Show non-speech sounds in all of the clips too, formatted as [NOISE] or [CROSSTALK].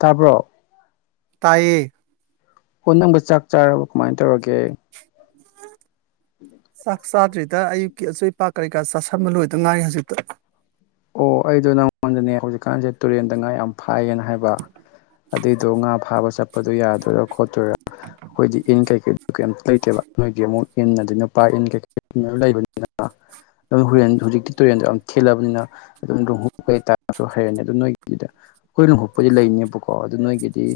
ꯇꯥꯕ꯭ꯔꯣ꯫ ꯇꯥꯏꯌꯦ꯫ ꯍꯣ ꯅꯪꯕꯨ ꯆꯥꯛ ꯆꯥꯔꯕ ꯀꯃꯥꯏꯟ ꯇꯧꯔꯒꯦ꯫ ꯆꯥꯛ ꯆꯥꯗ꯭ꯔꯤꯗ ꯑꯌꯨꯛꯀꯤ ꯑꯆꯣꯏꯄꯥ ꯀꯔꯤ ꯀꯥ ꯆꯥꯥꯁꯟꯕ ꯂꯣꯏꯗ ꯉꯥꯏꯔꯤ ꯍꯧꯖꯤꯛꯇ꯫ ꯑꯣ ꯑꯩꯗꯣ ꯅꯪꯉꯣꯟꯗꯅꯦ ꯍꯧꯖꯤꯛꯀꯥꯟꯁꯦ ꯇꯨꯔꯦꯟꯗ ꯉꯥ ꯌꯥꯝ ꯐꯥꯏꯌꯦꯅ ꯍꯥꯏꯕ꯫ ꯑꯗꯨꯏꯗꯣ ꯉꯥ ꯐꯥꯕ ꯆꯠꯄꯗꯣ ꯌꯥꯗꯣꯏꯔꯥ ꯈꯣꯠꯇꯣꯏꯔꯥ꯫ ꯑꯩꯈꯣꯏꯗꯤ ꯏꯟ ꯀꯩꯀꯩꯗꯨ ꯀꯩꯝꯇ ꯂꯩꯇꯦꯕ ꯅꯣꯏꯗꯤ ꯑꯃꯨꯛ ꯏꯟꯅꯗꯤ ꯅꯨꯄꯥ ꯏꯟ ꯀꯩꯀꯩ ꯂꯩꯕꯅꯤꯅ꯫ ꯑꯗꯨ ꯍꯣꯔꯦꯟ ꯍꯧꯖꯤꯛꯇꯤ ꯇꯨꯔꯦꯟꯗꯣ ꯌꯥꯝ ꯊꯦꯜꯂꯕꯅꯤꯅ꯫ ꯑꯗꯨꯝ ꯔꯨꯝꯍꯨ ꯀꯩꯇꯥꯥꯔꯁꯨ ꯍꯩꯔꯅꯤ ꯑꯗꯨ ꯅꯣꯏꯒꯤꯗ꯫ ꯑꯩꯈꯣꯏ ꯂꯨꯍꯨꯛꯄꯨꯗꯤ ꯂꯩꯅꯦꯕꯀꯣ ꯑꯗꯨ ꯅꯣꯏꯒꯤꯗꯤ꯫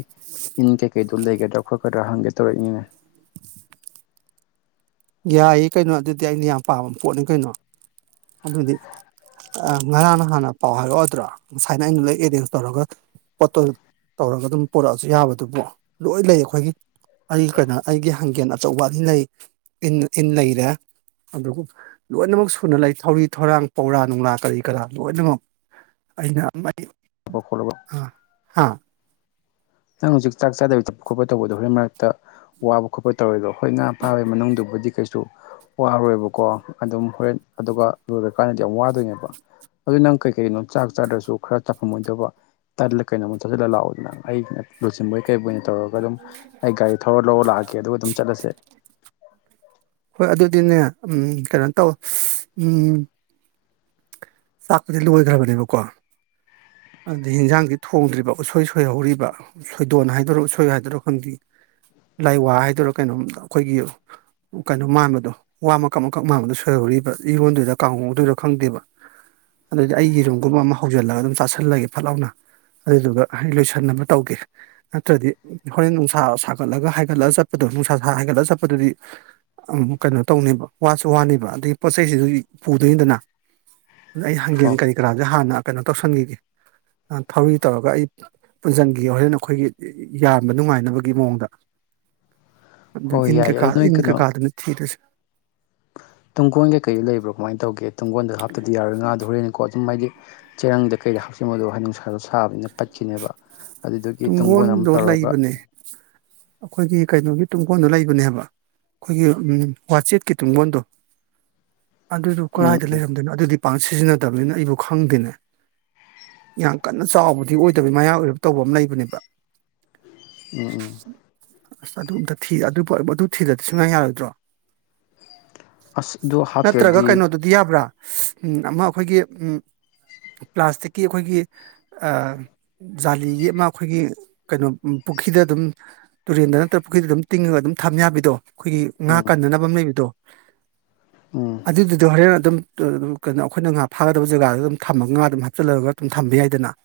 ꯏꯟ ꯀꯩꯀꯩꯗꯨꯣ ꯂꯩꯒꯗ꯭ꯔꯥ ꯈꯣꯠꯀꯗ꯭ꯔꯥ ꯍꯪꯒꯦ ꯇꯧꯔꯛꯏꯅꯦ꯫ ꯌꯥꯏꯌꯦ ꯀꯩꯅꯣ ꯑꯗꯨꯗꯤ ꯑꯩꯅ ꯌꯥꯝ ꯄꯥꯝꯕ ꯄꯣꯠꯅꯤ ꯀꯩꯅꯣ ꯑꯗꯨꯗꯤ꯫ ꯉꯔꯥꯡꯅ ꯍꯥꯟꯅ ꯄꯥꯎ ꯍꯥꯏꯔꯛꯑꯣꯗ꯭ꯔꯣ ꯉꯁꯥꯏꯅ ꯑꯩꯅ ꯂꯣꯏ ꯑꯦꯔꯦꯟꯖ ꯇꯧꯔꯒ꯫ ꯄꯣꯠꯇꯣ ꯇꯧꯔꯒ ꯑꯗꯨꯝ ꯄꯨꯔꯛꯑꯁꯨ ꯌꯥꯕꯗꯨꯕꯨ ꯂꯣꯏ ꯂꯩ ꯑꯩꯈꯣꯏꯒꯤ꯫ ꯑꯩ ꯀꯩꯅꯣ ꯑꯩꯒꯤ ꯍꯥꯡꯒꯦꯟ ꯑꯆꯧꯕ ꯑꯅꯤ ꯂꯩ꯫ ꯑꯗꯨꯕꯨ ꯂꯣꯏꯅꯃꯛ ꯁꯨꯅ ꯂꯩ ꯊꯧꯔꯤ ꯊꯧꯔꯥꯡ ꯄꯧꯔꯥ ꯅꯨꯡꯂꯥ ꯀꯔꯤ ꯀꯔꯥ ꯂꯣꯏꯅꯃꯛ꯫ ꯑꯩꯅ꯫ [UNINTELLIGIBLE] ꯑ ꯍꯥꯥ꯫ ꯅꯪ ꯍꯧꯖꯤꯛ ꯆꯥꯛ ꯆꯥꯗꯕꯤ ꯊꯛꯄ ꯈꯣꯠꯄ ꯇꯧꯕꯗꯣ ꯍꯣꯔꯦꯟ ꯃꯔꯛꯇ꯫ ꯋꯥꯕ ꯈꯣꯠꯄ ꯇꯧꯔꯦꯗꯣ ꯍꯣꯏ ꯉꯥ ꯐꯥꯕꯩ ꯃꯅꯨꯡꯗꯨꯕꯨꯗꯤ ꯀꯩꯁꯨ꯫ ꯋꯥꯔꯣꯏꯕꯀꯣ ꯑꯗꯨꯝ ꯍꯣꯔꯦꯟ ꯑꯗꯨꯒ ꯂꯣꯏꯔꯀꯥꯟꯗꯗꯤ ꯌꯥꯝ ꯋꯥꯗꯣꯏꯅꯦꯕ ꯑꯗꯨ ꯅꯪ ꯀꯩ ꯀꯔꯤꯅꯣ ꯆꯥꯛ ꯆꯥꯗ꯭ꯔꯁꯨ ꯈꯔ ꯆꯥꯐꯝ ꯑꫭꯏꯗꯧꯕ ꯇꯜꯂ ꯀꯩꯅꯣꯃ ꯆꯠꯁꯤꯜꯂ ꯂꯥꯛꯑꯣꯗꯅ ꯑꯩꯒꯤ ꯅ ꯂꯨꯆꯤꯡꯕꯣꯏ ꯀꯩꯔꯤꯕꯣꯏꯅ ꯇꯧꯔꯒ ꯑꯗꯨꯝ ꯑꯩ ꯒꯥꯔꯤ ꯊꯧꯔ ꯂꯧꯔ ꯂꯥꯛꯑꯒꯦ ꯑꯗꯨꯒ ꯑꯗꯨꯝ ꯆꯠꯂꯁꯦ ꯍꯣꯏ ꯑꯗꯨꯗꯤꯅꯦ ꯎꯝ ꯀꯩꯅꯣ ꯇꯧ ꯎꯝ ꯆꯥꯛꯄꯁꯦ ꯂꯣꯏꯈ꯭ꯔꯕꯅꯦꯕꯀꯣ ꯑꯗꯨꯗꯩ ꯍꯤꯟꯖꯥꯡꯗꯤ ꯊꯣꯡꯗ꯭ꯔꯤꯕ ꯎꯁꯣꯏ ꯁꯣꯏꯍꯧꯔꯤꯕ꯫ ꯁꯣꯏꯗꯣꯟ ꯍꯥꯏꯗꯣꯔꯣ ꯁꯣꯏ ꯍꯥꯏꯗꯣꯏꯔꯣ ꯈꯪꯗꯦ ꯂꯥꯏ ꯋꯥ ꯍꯥꯏꯗꯣꯏꯔꯣ ꯀꯩꯅꯣꯝ ꯑꯩꯈꯣꯏꯒꯤ꯫ ꯀꯩꯅꯣ ꯃꯥꯟꯕꯗꯣ ꯋꯥ ꯃꯀꯛ ꯃꯀꯛ ꯃꯥꯟꯕꯗꯣ ꯁꯣꯏꯍꯧꯔꯤꯕ ꯏꯔꯣꯟꯗꯣꯏꯔ ꯀꯥꯡꯍꯧꯗꯣꯏꯔ ꯈꯪꯗꯦꯕ꯫ ꯑꯗꯨꯗꯤ ꯑꯩꯒꯤ ꯔꯨꯝꯒꯨꯝꯕ ꯑꯃ ꯍꯧꯖꯤꯜꯂꯒ ꯑꯗꯨꯝ ꯆꯥꯥꯁꯜꯂꯒꯦ ꯐꯠꯍꯥꯎꯅ ꯑꯗꯨꯗꯨꯒ ꯑꯩ ꯂꯣꯏꯁꯟꯅꯕ ꯇꯧꯒꯦ꯫ ꯅꯠꯇ꯭ꯔꯗꯤ ꯍꯣꯔꯦꯟ ꯅꯨꯡꯁꯥ ꯁꯥꯒꯠꯂꯒ ꯍꯥꯏꯒꯠꯂ ꯆꯠꯄꯗꯣ ꯅꯨꯡꯁꯥ ꯍꯥꯏꯒꯠꯂ ꯆꯠꯄꯗꯨꯗꯤ꯫ ꯀꯩꯅꯣ ꯇꯧꯅꯦꯕ ꯋꯥꯁꯨ ꯋꯥꯅꯦꯕ ꯑꯗꯒꯤ ꯄꯣꯠꯆꯩꯁꯤꯁꯨ ꯄꯨꯗꯣꯏꯅꯤꯗꯅ꯫ ꯑ ꯑꯩ ꯍꯪꯒꯦꯟ ꯍꯣꯏ ꯀꯔꯤ ꯍꯣꯏ ꯀꯔꯥꯁꯦ ꯍꯥꯟꯅ ꯀꯩꯅꯣ ꯇꯧꯁꯟꯈꯤꯒꯦ ꯊꯧꯔꯤ ꯇꯧꯔꯒ ꯑꯩ꯫ ꯄꯨꯟꯖꯟꯈꯤꯒꯦ ꯍꯣꯔꯦꯟ ꯑꯩꯈꯣꯏꯒꯤ ꯌꯥꯟꯕ ꯅꯨꯡꯉꯥꯏꯅꯕꯒꯤ ꯃꯑꯣꯡꯗ꯫ [UNINTELLIGIBLE] ꯑꯗꯨ ꯏꯟ ꯌꯥꯏꯌꯦ ꯑꯗꯨ ꯀꯀꯥ ꯅꯣꯏ ꯏꯟ ꯀꯩꯅꯣ ꯀꯀꯥꯗꯨꯅ ꯊꯤꯔꯁꯦ ꯇꯨꯡꯒꯣꯟ ꯀꯩꯗ ꯂꯩꯕ꯭ꯔꯣ ꯀꯃꯥꯏꯅ ꯇꯧꯒꯦ ꯇꯨꯡꯒꯣꯟꯗ ꯍꯥꯞꯇꯗꯤ ꯌꯥꯔꯣꯏ ꯉꯥꯗꯣ ꯍꯣꯔꯦꯟꯅꯤꯀꯣ ꯑꯗꯨꯝ ꯍꯥꯏꯗꯤ ꯆꯦꯔꯪꯗ ꯀꯩꯗ ꯍꯥꯥꯞꯆꯟꯕꯗꫭ ꯍꯩ ꯅꯨꯡꯁꯥꯗꯣ ꯁꯥꯕꯅꯤꯅ ꯀꯠꯈꯤꯅꯦꯕ ꯑꯗꯨꯗꯨꯒꯤ ꯇꯨꯡꯒꯣꯟ ꯑꯃ ꯇꯨꯡꯒꯣꯟꯗꯣ ꯇꯧꯔꯒ ꯂꯩꯕꯅꯦ ꯑꯩꯈꯣꯏꯒꯤ ꯀꯩꯅꯣꯒꯤ ꯇꯨꯡꯈꯣꯟꯗꯣ ꯂꯩꯕꯅꯦꯕ ꯑꯩꯈꯣꯏꯒꯤ ꯋꯥꯆꯦꯠꯀꯤ ꯇꯨꯡꯕꯣꯟꯗꯣ [UNINTELLIGIBLE] ꯑꯗꯨꯗꯨ ꯎꯝ ꯀꯗꯥꯥꯏꯗ ꯎꯝ ꯂꯩꯔꯝꯗꯣꯏꯣ ꯑꯗꯨꯗꯤ ꯄꯥꯛ ꯁꯤꯖꯤꯟꯅꯗꯕꯅꯤꯅ ꯑꯩꯕꯨ ꯈꯪꯗꯦꯅꯦ ꯌꯥꯝ ꯀꯟꯅ ꯆꯥꯎꯕꯗꯤ ꯑꯣꯏꯗ ꯅꯠꯇꯕꯤ ꯃꯌꯥ ꯑꯣꯏꯔꯕ ꯇꯧꯕ ꯑꯃ ꯂꯩꯕꯅꯦꯕ ꯎꯝ ꯎꯝ ꯑꯁ ꯑꯗꯨ ꯑꯝꯇ ꯑꯗꯨ ꯊꯤꯗꯗꯤ ꯁꯨꯡꯉꯥꯏ ꯌꯥꯔꯣꯏꯗ꯭ꯔꯣ ꯑꯁ ꯑꯗꯨ ꯅꯠꯇ꯭ꯔꯒ ꯍꯥꯞꯇ꯭ꯔꯗꯤ ꯀꯩꯅꯣꯗꯨꯗꯤ ꯌꯥꯕ꯭ꯔꯥ ꯎꯝ ꯑꯃ ꯑꯩꯈꯣꯏꯒꯤ ꯎꯝ ꯄ꯭ꯂꯥꯁꯇꯤꯛꯀꯤ ꯑꯩꯈꯣꯏꯒꯤ ꯖꯥꯂꯤꯒꯤ ꯑꯃ ꯑꯩꯈꯣꯏꯒꯤ ꯀꯩꯅꯣ ꯄꯨꯈ꯭ꯔꯤꯗ ꯑꯗꯨꯝ ꯇꯨꯔꯦꯟꯗ ꯅꯠꯇ꯭ꯔꯒ ꯄꯨꯈ꯭ꯔꯤꯗ ꯑꯗꯨꯝ ꯇꯤꯡꯉꯒ ꯑꯗꯨꯝ ꯊꯝ ꯌꯥꯕꯤꯗꯣ ꯑꯩꯈꯣꯏꯒꯤ ꯉꯥ ꯎꯝ ꯀꯟꯅꯅꯕ ꯑꯃ ꯂꯩꯕꯗꯣ ꯎꯝ ꯑꯗꯨꯗꯨꯗꯣ ꯍꯣꯔꯦꯟ ꯑꯗꯨꯝ ꯀꯩꯅꯣ ꯑꯩꯈꯣꯏꯅ ꯉꯥ ꯐꯥꯒꯗꯕ ꯖꯒꯥꯗꯨꯗ ꯑꯗꯨꯝ ꯊꯝꯃꯒꯥ ꯑꯗꯨꯝ ꯍꯥꯞꯆꯜꯂꯒ ꯑꯗꯨꯝ ꯊꯝꯕ ꯌꯥꯏꯗꯅ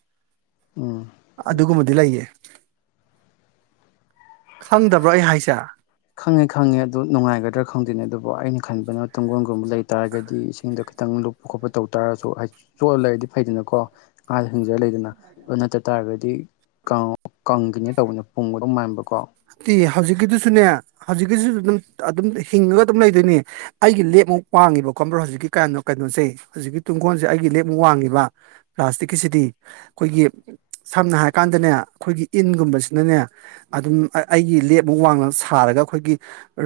ꯎꯝ ꯑꯗꯨꯒꯨꯝꯕꯗꯤ ꯂꯩꯌꯦ ꯈꯪꯗꯕ꯭ꯔꯣ ꯑꯩ ꯍꯥꯏꯁꯦ ꯈꯪꯉꯦ ꯈꯪꯉꯦ ꯑꯗꯨ ꯅꯨꯡꯉꯥꯏꯒꯗ꯭ꯔꯥ ꯈꯪꯗꯣꯏꯅꯦ ꯑꯗꯨꯕꯨ ꯑꯩꯅ ꯈꯟꯕꯅ ꯇꯨꯡꯒꯣꯟꯒꯨꯝꯕ ꯂꯩ ꯇꯥꯔꯒꯗꯤ ꯏꯁꯤꯡꯗꯣ ꯈꯤꯇꯪ ꯂꯨꯞ ꯈꯣꯠꯄ ꯇꯧ ꯇꯥꯔꯁꯨ ꯆꯣꯠꯂ ꯂꯩꯔꯗꯤ ꯐꯩꯗꯅꯀꯣ ꯑꯥꯗ ꯍꯤꯡꯖ ꯂꯩꯗꯅ ꯑꯗꯨ ꯅꯠꯇ ꯇꯥꯔꯒꯗꯤ ꯀꯪꯉ ꯀꯪꯈꯤꯅꯦ ꯇꯧꯕꯅ ꯄꯨꯡꯒꯗꯧ ꯃꯥꯟꯕꯀꯣ ꯇꯤ ꯍꯧꯖꯤꯛꯀꯤꯗꯨꯁꯨꯅꯦ ꯍꯧꯖꯤꯛꯀꯤꯗꯨꯁꯨ ꯑꯗꯨꯝ ꯑꯗꯨꯝ ꯍꯤꯡꯉꯒ ꯑꯗꯨꯝ ꯂꯩꯗꯣꯏꯅꯦ ꯑꯩꯒꯤ ꯂꯦꯞꯃꯨꯛ ꯋꯥꯡꯉꯤꯕ ꯈꯣꯕ꯭ꯔꯣ ꯍꯧꯖꯤꯛꯀꯤ ꯀꯅꯣ ꯀꯩꯅꯣꯁꯦ ꯍꯧꯖꯤꯛꯀꯤ ꯇꯨꯡꯈꯣꯟꯁꯦ ꯑꯩꯒꯤ ꯂꯦꯞꯃꯨꯛ ꯋꯥꯡꯉꯤꯕ ꯄ꯭ꯂꯥꯁꯇꯤꯛꯀꯤꯁꯤꯗꯤ ꯑꯩꯈꯣꯏꯒꯤ ꯁꯝꯅ ꯍꯥꯏꯔꯀꯥꯟꯗꯅꯦ ꯑꯩꯈꯣꯏꯒꯤ ꯏꯟꯒꯨꯝꯕꯁꯤꯅꯅꯦ ꯑꯗꯨꯝ ꯑꯩꯒꯤ ꯂꯦꯞꯃꯨꯛ ꯋꯥꯡꯃꯅ ꯁꯥꯔꯒ ꯑꯩꯈꯣꯏꯒꯤ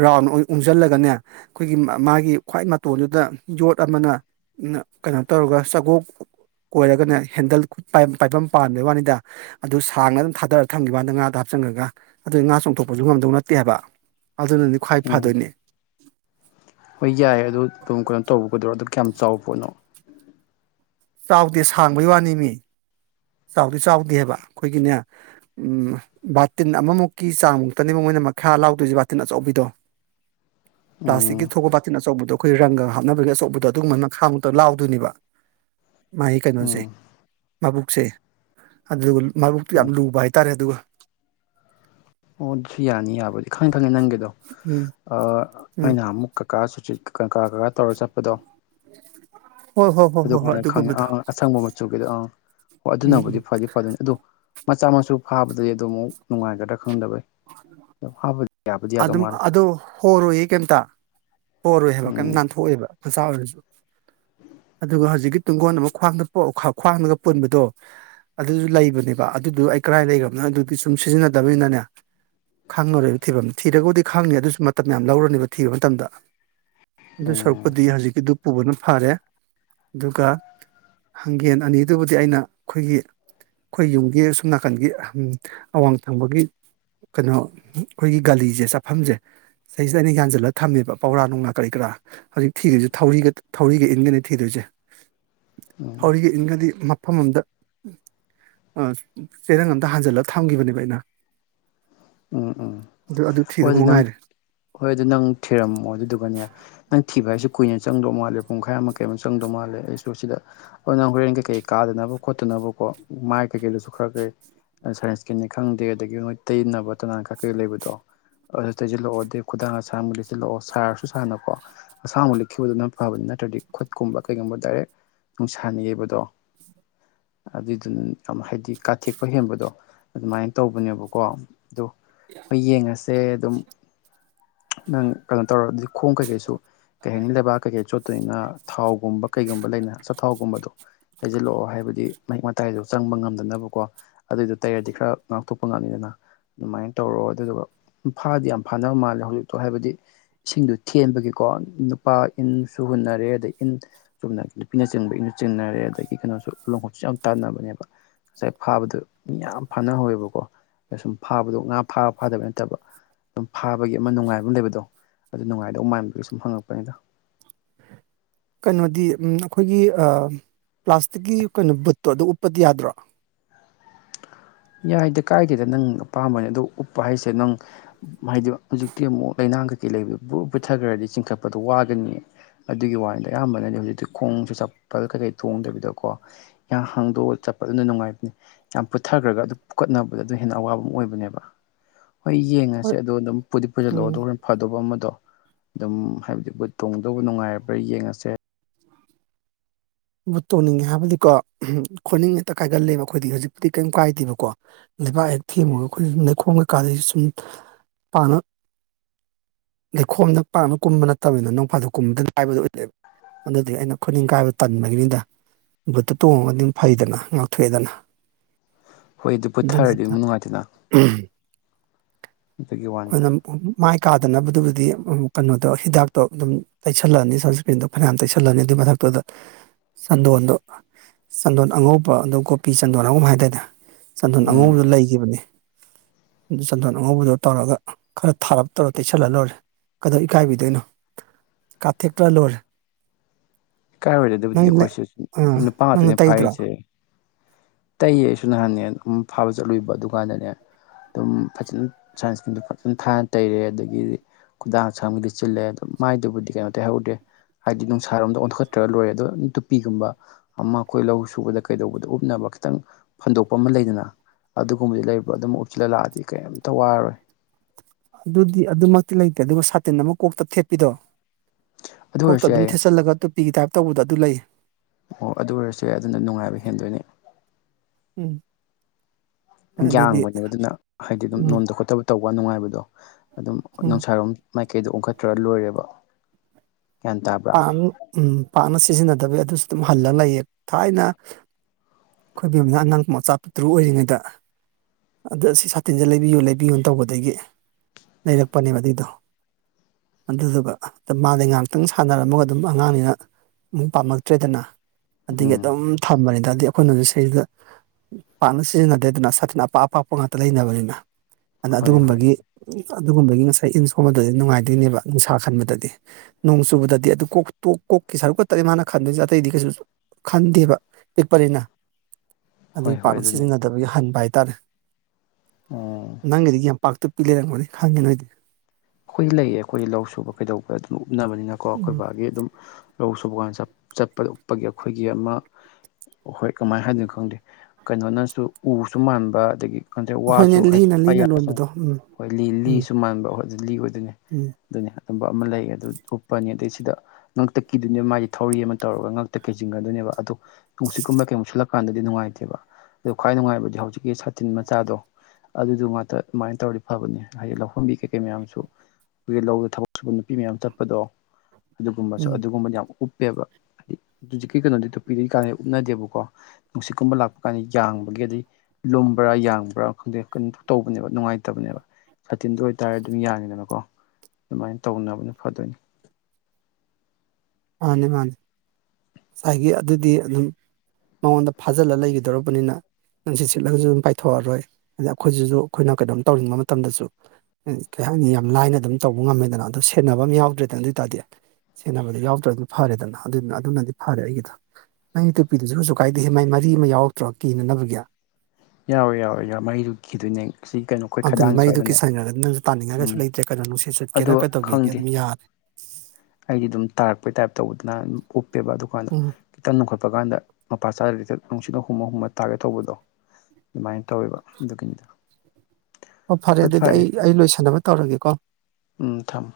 ꯔꯥꯎꯟ ꯑꯣꯏꯅ ꯎꯟꯁꯤꯜꯂꯒꯅꯦ ꯑꯩꯈꯣꯏꯒꯤ ꯃꯥꯒꯤ ꯈ꯭ꯋꯥꯏ ꯃꯇꯣꯟꯗꯨꯗ ꯌꯣꯠ ꯑꯃꯅ ꯀꯩꯅꯣ ꯇꯧꯔꯒ ꯆꯒꯣꯛ ꯀꯣꯏꯔꯒꯅ ꯍꯦꯟꯗꯜ ꯄꯥꯏꯐꯝ ꯄꯥꯟꯕꯩ ꯋꯥꯅꯤꯗ ꯑꯗꯨ ꯁꯥꯡꯅ ꯑꯗꯨꯝ ꯊꯥꯗꯔ ꯊꯝꯈꯤꯕꯗ ꯉꯥꯗ ꯍꯥꯞꯆꯟꯒꯔꯒ ꯑꯗꯨ ꯉꯥ ꯆꯣꯡꯊꯣꯛꯄꯁꯨ ꯉꯝꯗꯧ ꯅꯠꯇꯦ ꯍꯥꯏꯕ ꯑꯗꯨꯅꯅꯤ ꯈ꯭ꯋꯥꯏ ꯎꯝ ꯐꯗꯣꯏꯅꯤ ꯍꯣꯏ ꯌꯥꯏꯌꯦ ꯑꯗꯨꯗ ꯑꯗꯨꯝ ꯀꯩꯅꯣ ꯇꯧꯕꯒꯗ꯭ꯔꯣ ꯑꯗꯨ ꯀꯌꯥꯝ ꯆꯥꯎꯕ ꯄꯣꯠꯅꯣ ꯆꯥꯎꯗꯦ ꯁꯥꯡꯕꯩ ꯋꯥꯅꯤ ꯃꯤ ꯆꯥꯎꯗꯤ ꯆꯥꯎꯗꯦ ꯍꯥꯏꯕ ꯑꯩꯈꯣꯏꯒꯤꯅꯦ ꯕꯥꯇꯤꯟ ꯑꯃꯃꯨꯛꯀꯤ ꯆꯥꯡ ꯃꯨꯛꯇꯅꯦꯕ ꯃꯣꯏꯅ ꯃꯈꯥ ꯂꯥꯎꯗꯣꯏꯁꯤ ꯕꯥꯇꯤꯟ ꯑꯆꯧꯕꯤꯗꯣ [UNINTELLIGIBLE] ꯄ꯭ꯂꯥꯁꯇꯤꯛꯀꯤ ꯊꯣꯛꯄ ꯄꯥꯇꯤꯟ ꯑꯆꯧꯕꯗꯣ ꯑꯩꯈꯣꯏ ꯔꯪꯒ ꯍꯥꯞꯅꯕꯒꯤ ꯑꯆꯧꯕꯗꯣ ꯑꯗꯨꯒꯨꯝꯕ ꯃꯈꯥ ꯃꯨꯇ ꯂꯥꯎꯗꯣꯏꯅꯦꯕ ꯃꯥꯒꯤ ꯀꯩꯅꯣꯁꯦ ꯎꯝ ꯃꯥꯕꯨ ꯁꯦ ꯑꯗꯨ ꯃꯕꯨꯛꯇꯨ ꯌꯥꯝ ꯎꯝ ꯂꯨꯕ ꯍꯥꯏꯇꯥꯔꯦ ꯑꯗꯨꯒ ꯑꯣ ꯑꯗꯨꯁꯨ ꯌꯥꯅꯤ ꯌꯥꯕꯨꯗꯤ ꯈꯪꯉꯦ ꯈꯪꯉꯦ ꯅꯪꯒꯤꯗꯣ ꯎꯝ ꯎꯝ ꯑꯩꯅ ꯑꯃꯨꯛ ꯀꯀꯥ ꯁꯨꯆꯠ ꯀꯀꯥ ꯀꯀꯥ ꯇꯧꯔ ꯆꯠꯄꯗꯣ ꯍꯣꯏ ꯍꯣꯏ ꯍꯣꯏ ꯍꯣꯏ ꯍꯣꯏ ꯑꯗꯨꯃꯥꯏꯅ ꯈꯪꯉꯦ ꯑꯗꯨꯒꯨꯝꯕꯗꯣ ꯑꯪ ꯑꯁꯪꯕ ꯃꯆꯨꯒꯤꯗꯣ ꯑꯪ ꯍ ꯎꯝ ꯎꯝ ꯑꯗꯨꯅꯕꯨꯗꯤ ꯐꯗꯤ ꯐꯗꯣꯏꯅꯤ ꯑꯗꯨꯗꯣ ꯃꯆꯥ ꯃꯁꯨ ꯐꯥꯕꯗꯗꯤ ꯑꯗꯨꯝꯃꯨꯛ ꯅꯨꯡꯉꯥꯏꯒꯗ꯭ꯔꯥ ꯈꯪꯗꯕꯩ ꯑꯗꯣ ꯐꯥꯕꯗꯤ ꯌꯥꯕꯨꯗꯤ ꯌꯥꯗꯧ ꯑꯗꯨꯝ ꯃꯥꯜꯂꯦ ꯑꯗꯨ ꯍꯔꯣꯏꯌꯦ ꯀꯩꯝꯇ ꯄꯔꯣꯏ ꯍꯥꯏꯕ ꯀꯩꯝ ꯎꯝ ꯅꯥꯟꯊꯣꯛꯑꯦꯕ ꯃꯆꯥ ꯑꯣꯏꯔꯁꯨ ꯑꯗꯨꯒ ꯍꯧꯖꯤꯛꯀꯤ ꯇꯨꯡꯒꯣꯟ ꯑꯃ ꯈ꯭ꯋꯥꯡꯗ ꯈ꯭ꯋꯥꯡꯂꯒ ꯄꯨꯟꯕꯗꯣ ꯑꯗꯨꯁꯨ ꯂꯩꯕꯅꯦꯕ ꯑꯗꯨꯗꯨ ꯑꯩ ꯀꯔꯥꯏ ꯂꯩꯈ꯭ꯔꯕꯅꯣ ꯑꯗꯨꯗꯤ ꯁꯨꯝ ꯁꯤꯖꯤꯟꯅꯗꯕꯅꯤꯅꯅꯦ ꯈꯪꯉꯔꯣꯏꯕ ꯐꯤꯕꯝ ꯊꯤꯔꯒꯕꯨꯗꯤ ꯈꯪꯅꯤ ꯑꯗꯨꯁꯨ ꯃꯇꯝ ꯌꯥꯝ ꯂꯧꯔꯅꯦꯕ ꯊꯤꯕ ꯃꯇꯝꯗ ꯑꯗꯨ ꯎꯝ ꯁꯔꯨꯛꯄꯨꯗꯤ ꯍꯧꯖꯤꯛꯀꯤꯗꯨ ꯄꯨꯕꯅ ꯐꯔꯦ ꯑꯗꯨꯒ ꯍꯪꯒꯦꯟ ꯑꯅꯤꯗꯨꯕꯨꯗꯤ ꯑꯩꯅ ꯑꯩꯈꯣꯏꯒꯤ ꯑꯩꯈꯣꯏ ꯌꯨꯝꯒꯤ ꯑꯁꯣꯝ ꯅꯥꯀꯟꯒꯤ ꯑꯋꯥꯡ ꯊꯪꯕꯒꯤ ꯀꯩꯅꯣ ꯑꯩꯈꯣꯏꯒꯤ ꯒꯥꯂꯤꯁꯦ ꯆꯥꯐꯝꯁꯦ ꯆꯍꯤꯁꯤꯗ ꯑꯩꯅ ꯌꯥꯟꯁꯤꯜꯂꯒ ꯊꯝꯃꯦꯕ ꯄꯧꯔꯥ ꯅꯨꯡꯉꯥ ꯀꯔꯤ ꯀꯔꯥ ꯍꯧꯖꯤꯛ ꯊꯤꯔꯤꯣꯏꯁꯦ ꯊꯧꯔꯤꯒ ꯊꯧꯔꯤꯒ ꯏꯟꯒꯅꯤ ꯊꯤꯗꯣꯏꯁꯦ ꯎꯝ ꯊꯧꯔꯤ ꯌꯦꯅꯤꯡꯒꯗꯤ ꯃꯐꯝ ꯑꯗ ꯑ ꯆꯦꯔꯪ ꯑꯝꯇ ꯍꯟꯖꯜꯂꯒ ꯊꯝꯈꯤꯕꯅꯦꯕ ꯑꯩꯅ ꯎꯝ ꯎꯝ ꯑꯗꯨ ꯍꯣꯏ ꯊꯤꯗꯧ ꯑꯗꯨ ꯅꯪ ꯃꯉꯥꯏꯔꯦ ꯍꯣꯏ ꯑꯗꯨ ꯅꯪ ꯊꯤꯔꯝꯃꯑꯣ ꯑꯗꯨꯗꯨꯒꯅꯦ ꯅꯪ ꯊꯤꯕ ꯍꯥꯏꯁꯦ ꯀꯨꯏꯅ ꯆꯪꯗꯧ ꯃꯥꯜꯂꯦ ꯄꯨꯡꯈꯥꯏ ꯑꯃ ꯀꯩ ꯑꯃ ꯆꯪꯗꯧ ꯃꯥꯜꯂꯦ ꯑꯩꯁꯨ ꯁꯤꯗ ꯍꯣꯏ ꯅꯪ ꯍꯣꯔꯦꯟ ꯀꯩꯀꯩ ꯀꯥꯗꯅꯕ ꯈꯣꯠꯇꯅꯕꯀꯣ ꯃꯥꯏ ꯀꯩꯀꯩꯗꯁꯨ ꯈꯔ ꯀꯩ ꯁꯟ ꯏꯁꯀ꯭ꯔꯤꯟꯅꯤ ꯈꯪꯗꯦ ꯑꯗꯒꯤ ꯃꯣꯏ ꯇꯩꯅꯕ ꯇꯅꯥꯅ ꯈꯔ ꯀꯩ ꯂꯩꯕꯗꯣ ꯑꯗꯨ ꯇꯩꯁꯤꯜꯂꯛꯑꯣ ꯑꯗꯩ ꯈꯨꯗꯥꯡ ꯑꯁꯥꯡꯒꯤ ꯂꯩꯁꯤꯜꯂꯛꯑꯣ ꯁꯥꯔꯁꯨ ꯁꯥꯥꯟꯅꯀꯣ ꯃꯁꯥ ꯑꯃꯨꯛ ꯂꯤꯈꯤꯕꯗꯨꯅ ꯐꯕꯅꯤ ꯅꯠꯇ꯭ꯔꯗꯤ ꯈꯨꯠꯀꯨꯝꯕ ꯀꯩꯒꯨꯝꯕ ꯗꯥꯏꯔꯦꯛ ꯅꯨꯡꯁꯥꯅꯤꯡꯉꯦꯕꯗꯣ ꯑꯗꯨꯏꯗꯨꯅ ꯍꯥꯏꯗꯤ ꯀꯥꯊꯦꯛꯄ ꯍꯦꯟꯕꯗꯣ ꯑꯗꯨꯃꯥꯏꯅ ꯇꯧꯕꯅꯦꯕꯀꯣ ꯑꯗꯣ ꯑꯩꯣꯏ ꯌꯦꯡꯉꯁꯦ ꯑꯗꯨꯝ ꯅꯪ ꯀꯩꯅꯣ ꯇꯧꯔ ꯑꯗꯨꯗꯤ ꯈꯣꯡ ꯀꯩꯀꯩꯁꯨ ꯀꯩ ꯍꯥꯏꯅꯤ ꯂꯩꯕꯥꯛ ꯀꯩꯀꯩ ꯆꯣꯠꯇꯣꯏꯅ ꯊꯥꯎꯒꯨꯝꯕ ꯀꯩꯒꯨꯝꯕ ꯂꯩꯅ ꯑ ꯆꯆꯥꯊꯥꯎꯒꯨꯝꯕꯗꯣ ꯇꯩꯁꯤꯜꯂꯛꯑꯣ ꯍꯥꯏꯕꯗꯤ ꯃꯍꯤꯛ ꯃꯇꯥꯏꯗꯣ ꯆꯪꯕ ꯉꯝꯗꯅꯕꯀꯣ ꯑꯗꯨꯏꯗꯨ ꯇꯌꯔꯗꯤ ꯈꯔ ꯉꯥꯛꯊꯣꯛꯄ ꯉꯅꯤꯗꯅ ꯑꯗꯨꯃꯥꯏꯅ ꯇꯧꯔꯣ ꯑꯗꯨꯗꯨꯒ ꯐꯥꯗꯤ ꯌꯥꯝ ꯐꯅꯕ ꯃꯥꯜꯂꯦ ꯍꯧꯖꯤꯛꯇꯣ ꯍꯥꯏꯕꯗꯤ ꯁꯤꯡꯗꯨ ꯊꯦꯟꯕꯒꯤꯀꯣ ꯅꯨꯄꯥ ꯏꯟꯁꯨ ꯍꯨꯟꯅꯔꯦ ꯑꯗꯩ ꯏꯟ ꯆꯨꯝꯅ ꯅꯨꯄꯤꯅꯆꯤꯡꯕ ꯏꯁꯨ ꯆꯤꯡꯟꯅꯔꯦ ꯑꯗꯒꯤ ꯀꯩꯅꯣꯁꯨ ꯂꯣꯡꯈꯣꯛꯁꯨ ꯌꯥꯝ ꯇꯥꯟꯅꯕꯅꯦꯕ ꯉꯁꯥꯏ ꯐꯥꯕꯗ ꯃꯤ ꯌꯥꯝ ꯐꯥꯅꯍꯧꯋꯦꯕꯀꯣ ꯑ ꯁꯨꯝ ꯐꯥꯕꯗꯣ ꯉꯥ ꯐꯥꯕ ꯐꯥꯗꯕ ꯅꯠꯇꯕ ꯑꯗꯨꯝ ꯐꯥꯕꯒꯤ ꯑꯃ ꯅꯨꯡꯉꯥꯏꯕ ꯑꯃ ꯂꯩꯕꯗꯣ ꯑꯗꯨ ꯅꯨꯡꯉꯥꯏꯗꯧ ꯃꯥꯟꯕꯗꯨꯁꯨ ꯁꯨꯝ ꯍꯪꯉꯛꯄꯅꯤꯗ ꯀꯩꯅꯣꯗꯤ ꯑꯩꯈꯣꯏꯒꯤ ꯄ꯭ꯂꯥꯁꯇꯤꯛꯀꯤ ꯀꯩꯅꯣ ꯕꯨꯠꯇꯣ ꯑꯗꯨꯗꯣ ꯎꯞꯄꯗꯤ ꯌꯥꯗ꯭ꯔꯣ ꯌꯥꯏꯗꯤ ꯀꯥꯏꯒꯦꯗ ꯅꯪ ꯑ ꯄꯥꯝꯕꯅꯦ ꯑꯗꯨꯣ ꯎꯞꯄ ꯍꯥꯏꯁꯦ ꯅꯪ ꯍꯥꯏꯗꯤ ꯍꯧꯖꯤꯛꯇꯤ ꯑꯃꯨꯛ ꯂꯩꯥꯏꯅꯥꯡ ꯀꯀꯩ ꯂꯩꯕ ꯄꯨꯊꯈ꯭ꯔꯗꯤ ꯆꯤꯡꯈꯠꯄꯗꯣ ꯋꯥꯒꯅꯤ ꯑꯗꯨꯒꯤ ꯋꯥꯗ ꯑꯌꯥꯝꯕꯅꯗꯤ ꯍꯧꯖꯤꯛꯇꯤ ꯈꯣꯡꯁꯨꯦ ꯆꯄꯜ ꯀꯩꯀꯩ ꯊꯣꯡꯗꯕꯤꯗꯀꯣ ꯌꯥꯝ ꯍꯥꯡꯗꯣꯛꯑꯒ ꯆꯠꯄꯗꯨꯅ ꯅꯨꯡꯉꯥꯏꯕꯅꯤ ꯌꯥꯝ ꯄꯨꯊꯈ꯭ꯔꯒ ꯄꯨꯀꯠꯅꯕꯗ ꯑꯗꯨ ꯍꯦꯟꯅ ꯑꯋꯥꯕ ꯑꯃ ꯑꯣꯏꯕꯅꯦꯕ ꯍꯣꯏ ꯌꯦꯡꯉꯁꯦ ꯍꯣꯏ ꯑꯗꯣ ꯑꯗꯨꯝ ꯄꯨꯗꯤ ꯄꯨꯁꯤꯜꯂꯛꯑꯣ ꯎꯝ ꯑꯗꯨꯒ ꯐꯗꯕ ꯑꯃꯗꯣ ꯑꯗꯨꯝ ꯍꯥꯏꯕꯗꯤ ꯇꯣꯡꯗꯕꯨ ꯅꯨꯡꯉꯥꯏꯔꯕ꯭ꯔꯥ ꯌꯦꯡꯉꯁꯦ ꯕꯨ ꯇꯣꯡꯅꯤꯡꯉꯦ ꯍꯥꯏꯕꯗꯤꯀꯣ ꯎ ꯈꯅꯤꯡ ꯍꯦꯛꯇ ꯀꯥꯏꯒꯜꯂꯦꯕ ꯑꯩꯈꯣꯏꯗꯤ ꯍꯧꯖꯤꯛꯄꯨꯗꯤ ꯀꯩꯝ ꯀꯥꯏꯗꯦꯕꯀꯣ ꯂꯩꯕꯥꯛ ꯍꯦꯛ ꯊꯦꯝꯃꯒ ꯑꯩꯈꯣꯏ ꯂꯩꯈꯣꯝ ꯀꯩꯀꯥꯗ ꯁꯨꯝ ꯄꯥꯅ ꯂꯩꯈꯣꯝꯗ ꯄꯥꯛꯅ ꯀꯨꯝꯕ ꯅꯠꯇꯕꯅꯤꯅ ꯅꯣꯡꯐꯥꯗ ꯀꯨꯝꯕꯗ ꯍꯥꯏꯕꯗꯨ ꯑꯣꯏꯕ ꯑꯗꯨꯗꯤ ꯑꯩꯅ ꯈꯨꯅꯤꯡ ꯀꯥꯏꯕꯗ ꯇꯟꯕꯒꯤꯅꯤꯗ ꯚꯨꯠꯇꯨ ꯇꯣꯡꯉꯒꯗꯤ ꯐꯩꯗꯅ ꯉꯥꯛꯊꯣꯛꯑꯦꯗꯅ ꯍꯣꯏ ꯑꯗꯨ ꯄꯨꯊꯔꯗꯤ ꯑꯃꯨꯛ ꯅꯨꯡꯉꯥꯏꯇꯗꯅ ꯎꯝ [INAUDIBLE] ꯏꯒꯤ ꯋꯥꯟꯗ ꯃꯥꯏ ꯀꯥꯗꯅꯕꯗꯨꯕꯨꯗꯤ ꯀꯩꯅꯣꯗꯣ ꯍꯤꯗꯥꯛꯇꯣ ꯑꯗꯨꯝ ꯇꯩꯁꯜꯂꯅꯤ ꯁꯁꯄꯤꯦꯟꯗ ꯐꯅꯌꯥꯝ ꯇꯩꯁꯜꯂꯅꯤ ꯑꯗꯨꯏ ꯃꯊꯛꯇꯨꯗ ꯆꯟꯗꯣꯟꯗꯣ ꯆꯟꯗꯣꯟ ꯑꯉꯧꯕ ꯑꯗ ꯀꯣꯄꯤ ꯆꯟꯗꯣꯟ ꯑꯉꯨꯝ ꯍꯥꯏꯇꯥꯗ ꯆꯟꯗꯣꯟ ꯎꯝ ꯑꯉꯧꯕꯗꯨ ꯂꯩꯈꯤꯕꯅꯦ ꯑꯗꯨ ꯆꯟꯗꯣꯟ ꯑꯉꯧꯕꯗꯣ ꯇꯧꯔꯒ ꯈꯔ ꯊꯥꯔꯞ ꯇꯧꯔ ꯇꯩꯁꯜꯍ ꯂꯣꯏꯔꯦ ꯀꯗꯧ ꯏꯀꯥꯏꯕꯤꯗꯣꯏꯅꯣ ꯀꯥꯊꯦꯛꯇ꯭ꯔ ꯂꯣꯏꯔꯦ ꯀꯥꯏ ꯑꯣꯏꯔꯦ ꯅꯪ ꯑꯗꯨ ꯂꯩ ꯀꯣꯏꯁꯤ ꯑꯥ ꯅꯪꯅ ꯅꯨꯄꯥꯇꯅꯤ ꯇꯩꯗ꯭ꯔꯣ ꯐꯥꯏꯁ ꯇꯩꯌꯦꯁꯨ ꯅꯍꯥꯟꯅꯦ ꯑꯗꯨꯝ ꯐꯥꯕ ꯆꯠꯂꯨꯏꯕ ꯑꯗꯨꯗꯨꯀꯥꯟꯗꯅꯦ ꯑꯗꯨꯝ ꯐꯖꯅ ꯁꯟ ꯏꯁꯀ꯭ꯔꯤꯟꯗꯣ ꯐꯖꯅ ꯊꯥꯅ ꯇꯩꯔꯦ ꯑꯗꯒꯤꯗꯤ ꯈꯨꯗꯥꯡꯁꯥꯡꯒꯤꯗꯤ ꯆꯤꯜꯂꯦ ꯑꯣ ꯃꯥꯏꯗꯨꯕꯨꯗꯤ ꯀꯩꯅꯣ ꯇꯩꯍꯧꯗꯦ ꯍꯥꯏꯗꯤ ꯅꯨꯡꯁꯥꯔꯣꯝꯗ ꯑꯣꯟꯊꯠ ꯠꯇ꯭ꯔ ꯂꯣꯏꯔꯦ ꯑꯗꯣ ꯇ ꯅꯨꯄꯤꯒꯨꯝꯕ ꯑꯃ ꯑꯩꯈꯣꯏ ꯂꯧ ꯁꯨꯕꯗ ꯀꯩꯗꯧꯕꯗ ꯎꯞꯅꯕ ꯈꯤꯇꯪ ꯐꯟꯗꯣꯛꯄ ꯑꯃ ꯂꯩꯗꯅ ꯑꯗꯨꯒꯨꯝꯕꯗꯤ ꯂꯩꯕ꯭ꯔꯥ ꯑꯗꯨꯝ ꯎꯞꯇꯨꯜ ꯑꯥꯂꯥꯗꯤ ꯀꯩꯝꯇ ꯋꯥꯔꯣꯏ ꯑꯗꯨꯗꯤ ꯑꯗꯨꯃꯛꯇꯤ ꯂꯩꯇꯦ ꯑꯗꯨꯒ ꯁꯥꯇꯤꯟ ꯑꯃ ꯀꯣꯛꯇ ꯊꯦꯠꯄꯤꯗꯣ ꯑꯗꯨ ꯀꯣꯛꯇ ꯑꯣꯏꯔꯁꯨ ꯑꯗꯨꯝ ꯌꯥꯏꯌꯦ ꯊꯦꯠꯆꯜꯂꯒ ꯇꯨꯞꯄꯤꯒꯤ ꯇꯥꯏꯞ ꯇꯧꯕꯗꯣ ꯑꯗꯨ ꯂꯩ ꯑꯣ ꯑꯗꯨ ꯑꯣꯏꯔꯁꯨ ꯌꯥꯏ ꯑꯗꯨꯅ ꯅꯨꯡꯉꯥꯏꯕ ꯍꯦꯟꯗꯣꯏꯅꯤ ꯎꯝ ꯍꯣꯏ ꯑꯗꯨꯗꯤ ꯌꯥꯡꯕꯅꯦꯕ ꯑꯗꯨꯅ ꯍꯥꯏꯗꯤ ꯑꯗꯨꯝ ꯎꯝ ꯅꯣꯝꯗ ꯈꯣꯠꯇꯕ ꯇꯧꯕ ꯅꯨꯡꯉꯥꯏꯕꯗꯣ ꯑꯗꯨꯝ ꯎꯝ ꯅꯨꯡꯁꯥꯔꯣꯝ ꯃꯥꯏꯀꯩꯗꯣ ꯑꯣꯟꯈꯠꯠꯇ꯭ꯔꯒ ꯂꯣꯏꯔꯦꯕ ꯒ꯭ꯌꯥꯟ ꯇꯥꯕ꯭ꯔꯥ ꯄꯥꯛ ꯎꯝ ꯄꯥꯛꯅ ꯁꯤꯖꯤꯟꯅꯗꯕꯩ ꯑꯗꯨꯁꯨ ꯑꯗꯨꯝ ꯍꯜꯂꯒ ꯂꯩꯌꯦ ꯊꯥꯏꯅ ꯑꯩꯈꯣꯏꯕꯝꯅ ꯑꯉꯥꯡ ꯃꯆꯥ ꯄꯇꯔꯨ ꯑꯣꯏꯔꯤꯉꯩꯗ ꯑꯗ ꯁꯤ ꯁꯥꯇꯤꯟꯁꯦ ꯂꯩꯕꯤꯌꯣ ꯂꯩꯕꯤꯌꯨꯅ ꯇꯧꯕꯗꯒꯤ ꯂꯩꯔꯛꯄꯅꯦꯕ ꯑꯗꯨꯏꯗꯣ ꯑꯗꯨꯗꯨꯒ ꯃꯥꯗꯩ ꯉꯥꯏꯍꯥꯛꯇꯪ ꯁꯥꯟꯅꯔꯝꯃꯒ ꯑꯗꯨꯝ ꯑꯉꯥꯡꯅꯤꯅ ꯑꯃ ꯄꯥꯝꯂꯛꯇ꯭ꯔꯦꯗꯅ ꯑꯗꯨꯗꯒꯤ ꯎꯝ ꯑꯗꯨꯝ ꯊꯝꯕꯅꯤꯗꯗꯤ ꯑꯩꯈꯣꯏꯅꯁꯨ ꯏꯁꯩꯁꯤꯗ ꯄꯥꯛꯅ ꯁꯤꯖꯤꯟꯅꯗꯦꯗꯅ ꯁꯥꯊꯤꯟ ꯑꯄꯥꯛ ꯑꯄꯥꯛꯄ ꯉꯥꯛꯇ ꯂꯩꯅꯕꯅꯤꯅ ꯑꯗꯨꯅ ꯍꯣꯏ ꯍꯣꯏ ꯑꯗꯨꯒꯨꯝꯕꯒꯤ ꯑꯗꯨꯒꯨꯝꯕꯒꯤ ꯉꯁꯥꯏ ꯏꯟ ꯁꯣꯕꯗꯗꯤ ꯅꯨꯡꯉꯥꯏꯗꯣꯏꯅꯦꯕ ꯅꯨꯡꯁꯥ ꯈꯟꯕꯗꯗꯤ ꯅꯣꯡ ꯆꯨꯕꯗꯗꯤ ꯑꯗꯨ ꯀꯣꯛ ꯇꯣꯛ ꯀꯣꯛꯀꯤꯩ ꯁꯔꯨꯛ ꯀꯛꯇꯅꯤ ꯃꯥꯅ ꯈꯟꯗꯦ ꯑꯥꯇꯩꯗꯤ ꯀꯩꯁꯨ ꯈꯟꯗꯦꯕ ꯄꯤꯛꯄꯅꯤꯅ ꯑꯗꯨꯒꯤ ꯍꯣꯏ ꯍꯣꯏ ꯄꯥꯛꯠꯅ ꯑꯗꯨꯅꯤ ꯁꯤꯖꯤꯟꯅꯗꯕꯒꯤ ꯍꯟꯕ ꯍꯥꯏꯇꯥꯔꯦ ꯎꯝ ꯅꯪꯒꯤꯗꯤ ꯀ ꯄꯥꯛꯇ ꯄꯤ ꯂꯩꯔꯝꯒꯅꯤ ꯈꯪꯉꯦ ꯅꯣꯏꯗꯤ ꯑꯩꯈꯣꯏꯗꯤ ꯂꯩꯌꯦ ꯑꯩꯈꯣꯏꯗꯤ ꯂꯧ ꯁꯨꯕ ꯀꯩꯗꯧꯕ ꯑꯗꯨꯝ ꯎꯞꯅꯕꯅꯤꯅꯀꯣ ꯑꯩꯈꯣꯏ ꯎꯝ ꯕꯥꯒꯤ ꯑꯗꯨꯝ ꯂꯧ ꯁꯨꯕꯀꯥꯟ ꯆꯠꯄꯗ ꯎꯞꯄꯒꯤ ꯑꯩꯈꯣꯏꯒꯤ ꯑꯃ ꯍꯣꯏ ꯀꯃꯥꯏꯅ ꯍꯥꯏꯗꯣꯏꯅꯣ ꯈꯪꯗꯦ ꯀꯩꯅꯣꯅꯁꯨ ꯎꯁꯨ ꯃꯥꯟꯕ ꯑꯗꯒꯤ ꯀꯟꯗ꯭ꯔꯦ ꯍꯣꯏꯅꯦ ꯋꯥꯁꯨ ꯍꯥꯏꯗꯤ ꯂꯤꯅ ꯂꯤꯅ ꯄꯌꯥꯁꯨ ꯂꯣꯟꯕꯗꯣ ꯎꯝ ꯍꯣꯏ ꯂꯤ ꯎꯝ ꯂꯤꯁꯨ ꯃꯥꯟꯕꯣꯏ ꯂꯤ ꯑꯣꯏꯗꯣꯏꯅꯦ ꯎꯝ ꯑꯗꯨꯅꯦ ꯑꯗꯨꯝꯕ ꯑꯃ ꯂꯩ ꯑꯗꯨ ꯎꯞꯄꯅꯤ ꯑꯗꯩ ꯁꯤꯗ ꯉꯛꯇ ꯀꯤꯗꯣꯏꯅꯦꯕ ꯃꯥꯒꯤ ꯊꯧꯔꯤ ꯑꯃ ꯇꯧꯔꯒ ꯉꯥꯛꯛꯇ ꯀꯩ ꯆꯤꯡꯒꯗꯣꯏꯕ ꯑꯗꯣ ꯅꯨꯡꯁꯤꯠꯀꯨꯝꯕ ꯀꯩꯃꯨꯛꯁꯤꯜꯂꯛꯄ ꯀꯀꯥꯟꯗꯗꯤ ꯅꯨꯡꯉꯥꯏꯇꯦꯕ ꯑꯗꯨꯣ ꯈ꯭ꯋꯥꯏ ꯅꯨꯡꯉꯥꯏꯕꯗꯤ ꯍꯧꯖꯤꯛꯀꯤ ꯁꯥꯇꯤꯟ ꯃꯆꯥꯗꯣ ꯑꯗꯨꯗꯨ ꯉꯥꯛꯇ ꯑꯗꯨꯃꯥꯏꯅ ꯇꯧꯔꯗꯤ ꯐꯕꯅꯦ ꯍꯥꯏꯗꯤ ꯂꯧꯐꯝꯕꯤ ꯀꯩ ꯀꯩ ꯃꯌꯥꯝꯁꯨ ꯑꯩꯈꯒꯤ ꯂꯧꯗ ꯊꯕꯛ ꯁꯨꯕ ꯅꯨꯄꯤ ꯃꯌꯥꯝ ꯆꯠꯄꯗꯣ ꯑꯗꯨꯒꯨꯝꯕꯁꯨ ꯎꯝ ꯑꯗꯨꯒꯨꯝꯕꯗꯤ ꯌꯥꯝ ꯎꯞꯄꯦꯕ ꯍꯥꯏꯗꯤ ꯍꯧꯖꯤꯛꯀꯤ ꯀꯩꯅꯣꯗꯤ ꯇꯣꯄꯤꯗꯩ ꯀꯥꯟꯅꯩ ꯎꯞꯅꯗꯦꯕꯀꯣ ꯅꯨꯡꯁꯤꯠꯀꯨꯝꯕ ꯂꯥꯛꯄ ꯀꯥꯟꯗ ꯌꯥꯡꯕꯒꯤꯗꯤ ꯂꯨꯝꯕ꯭ꯔꯥ ꯌꯥꯡꯕ꯭ꯔꯥ ꯈꯪꯗꯦ ꯀꯩꯅ ꯇꯧꯕꯅꯦꯕ ꯅꯨꯡꯉꯥꯏꯇꯕꯅꯦꯕ ꯁꯥꯇꯤꯟꯗꯨ ꯑꯣꯏ ꯗꯥꯏꯔ ꯑꯗꯨꯝ ꯌꯥꯡꯉꯤꯗꯅꯀꯣ ꯑꯗꯨꯃꯥꯏꯅ ꯇꯧꯅꯕꯅ ꯐꯗꯣꯏꯅꯤ ꯃꯥꯅꯤ ꯃꯥꯅꯤ ꯉꯁꯥꯏꯒꯤ ꯑꯗꯨꯗꯤ ꯑꯗꯨꯝ ꯃꯉꯣꯟꯗ ꯐꯥꯖꯤꯜꯂ ꯂꯩꯒꯗꯧꯔꯕꯅꯤꯅ ꯅꯨꯡꯁꯤꯠ ꯁꯤꯠꯂꯒꯁꯨ ꯑꯗꯨꯝ ꯄꯥꯏꯊꯣꯛꯑꯔꯣꯏ ꯑꯗꯩ ꯑꯩꯈꯣꯏꯁꯨ ꯑꯩꯈꯣꯏꯅ ꯀꯩꯅꯣꯝ ꯇꯧꯅꯤꯡꯕ ꯃꯇꯝꯗꯁꯨ ꯀꯩ ꯍꯥꯏꯅꯤ ꯌꯥꯝ ꯂꯥꯏꯅ ꯑꯗꯨꯝ ꯇꯧꯕ ꯉꯝꯃꯦꯗꯅ ꯑꯗꯨ ꯁꯦꯠꯅꯕ ꯑꯃ ꯌꯥꯎꯗ꯭ꯔꯦꯗꯅ ꯑꯗꯨ ꯑꯣꯏꯇꯥꯔꯗꯤ ꯁꯦꯟꯅꯕꯗꯤ ꯌꯥꯎꯗ꯭ꯔꯗꯤ ꯐꯔꯦꯗꯅ ꯑꯗꯨ ꯑꯗꯨꯅꯗꯤ ꯐꯔꯦ ꯑꯩꯒꯤꯗꯣ꯫ ꯅꯪꯒꯤ ꯇꯨꯄꯤꯗꯨꯖꯨ ꯀꯩꯁꯨ ꯀꯥꯏꯗꯦ ꯃꯥꯏ ꯃꯔꯤ ꯑꯃ ꯌꯥꯎꯔꯛꯇ꯭ꯔꯣ ꯀꯤꯅꯅꯕꯒꯤ꯫ ꯌꯥꯎꯋꯦ ꯌꯥꯎꯋꯦ ꯌꯥ ꯃꯩꯔꯨꯈꯤꯗꯣꯏꯅꯦ ꯁꯤ ꯀꯩꯅꯣ ꯑꯩꯈꯣꯏ ꯑꯗꯨꯅꯤ ꯈꯗꯥꯡꯒꯤ ꯃꯔꯤꯗꯨꯒꯤ ꯁ꯭ꯋꯥꯏꯗꯅꯦ ꯁꯥꯏꯅꯔꯒꯗꯤ ꯅꯪꯁꯨ ꯇꯥꯅꯤꯡꯉꯒ ꯀꯁꯨ ꯎꯝ ꯂꯩꯇ꯭ꯔ ꯀꯩꯅꯣ ꯑꯗꯣ ꯅꯨꯡꯁꯤꯠꯔ ꯀꯩ ꯇꯧꯒꯦꯒꯦ ꯈꯪꯗꯦ ꯑꯗꯨꯝ ꯌꯥꯔꯦ ꯑꯩꯗꯤ ꯑꯗꯨꯝ ꯇꯥꯔꯛꯄꯩ ꯇꯥꯏꯞꯇ ꯇꯧꯕꯗꯨꯅ ꯑꯗꯨ ꯎꯞꯄꯦꯕ ꯑꯗꯨꯀꯥꯟꯗ ꯎꯝ ꯈꯤꯇꯪ ꯅꯅꯨꯡꯈꯠꯄ ꯀꯥꯟꯗ ꯃꯄꯥ ꯆꯆꯥꯗꯗꯤ ꯂꯤꯊ ꯅꯨꯡꯠ ꯍꯨꯝꯃ ꯍꯨꯝꯃ ꯇꯥꯔꯒꯦꯠ ꯇꯧꯕꯗꯣ ꯑꯗꯨꯃꯥꯏꯅ ꯇꯧꯋꯦꯕ ꯑꯗꯨꯒꯤꯅꯤꯗ ꯑꯣ ꯐꯔꯦ ꯑꯗꯨꯗꯤ ꯑꯩ ꯑꯩ ꯂꯣꯏꯁꯟꯅꯕ ꯇꯧꯔꯒꯦꯀꯣ ꯎꯝ ꯊꯝ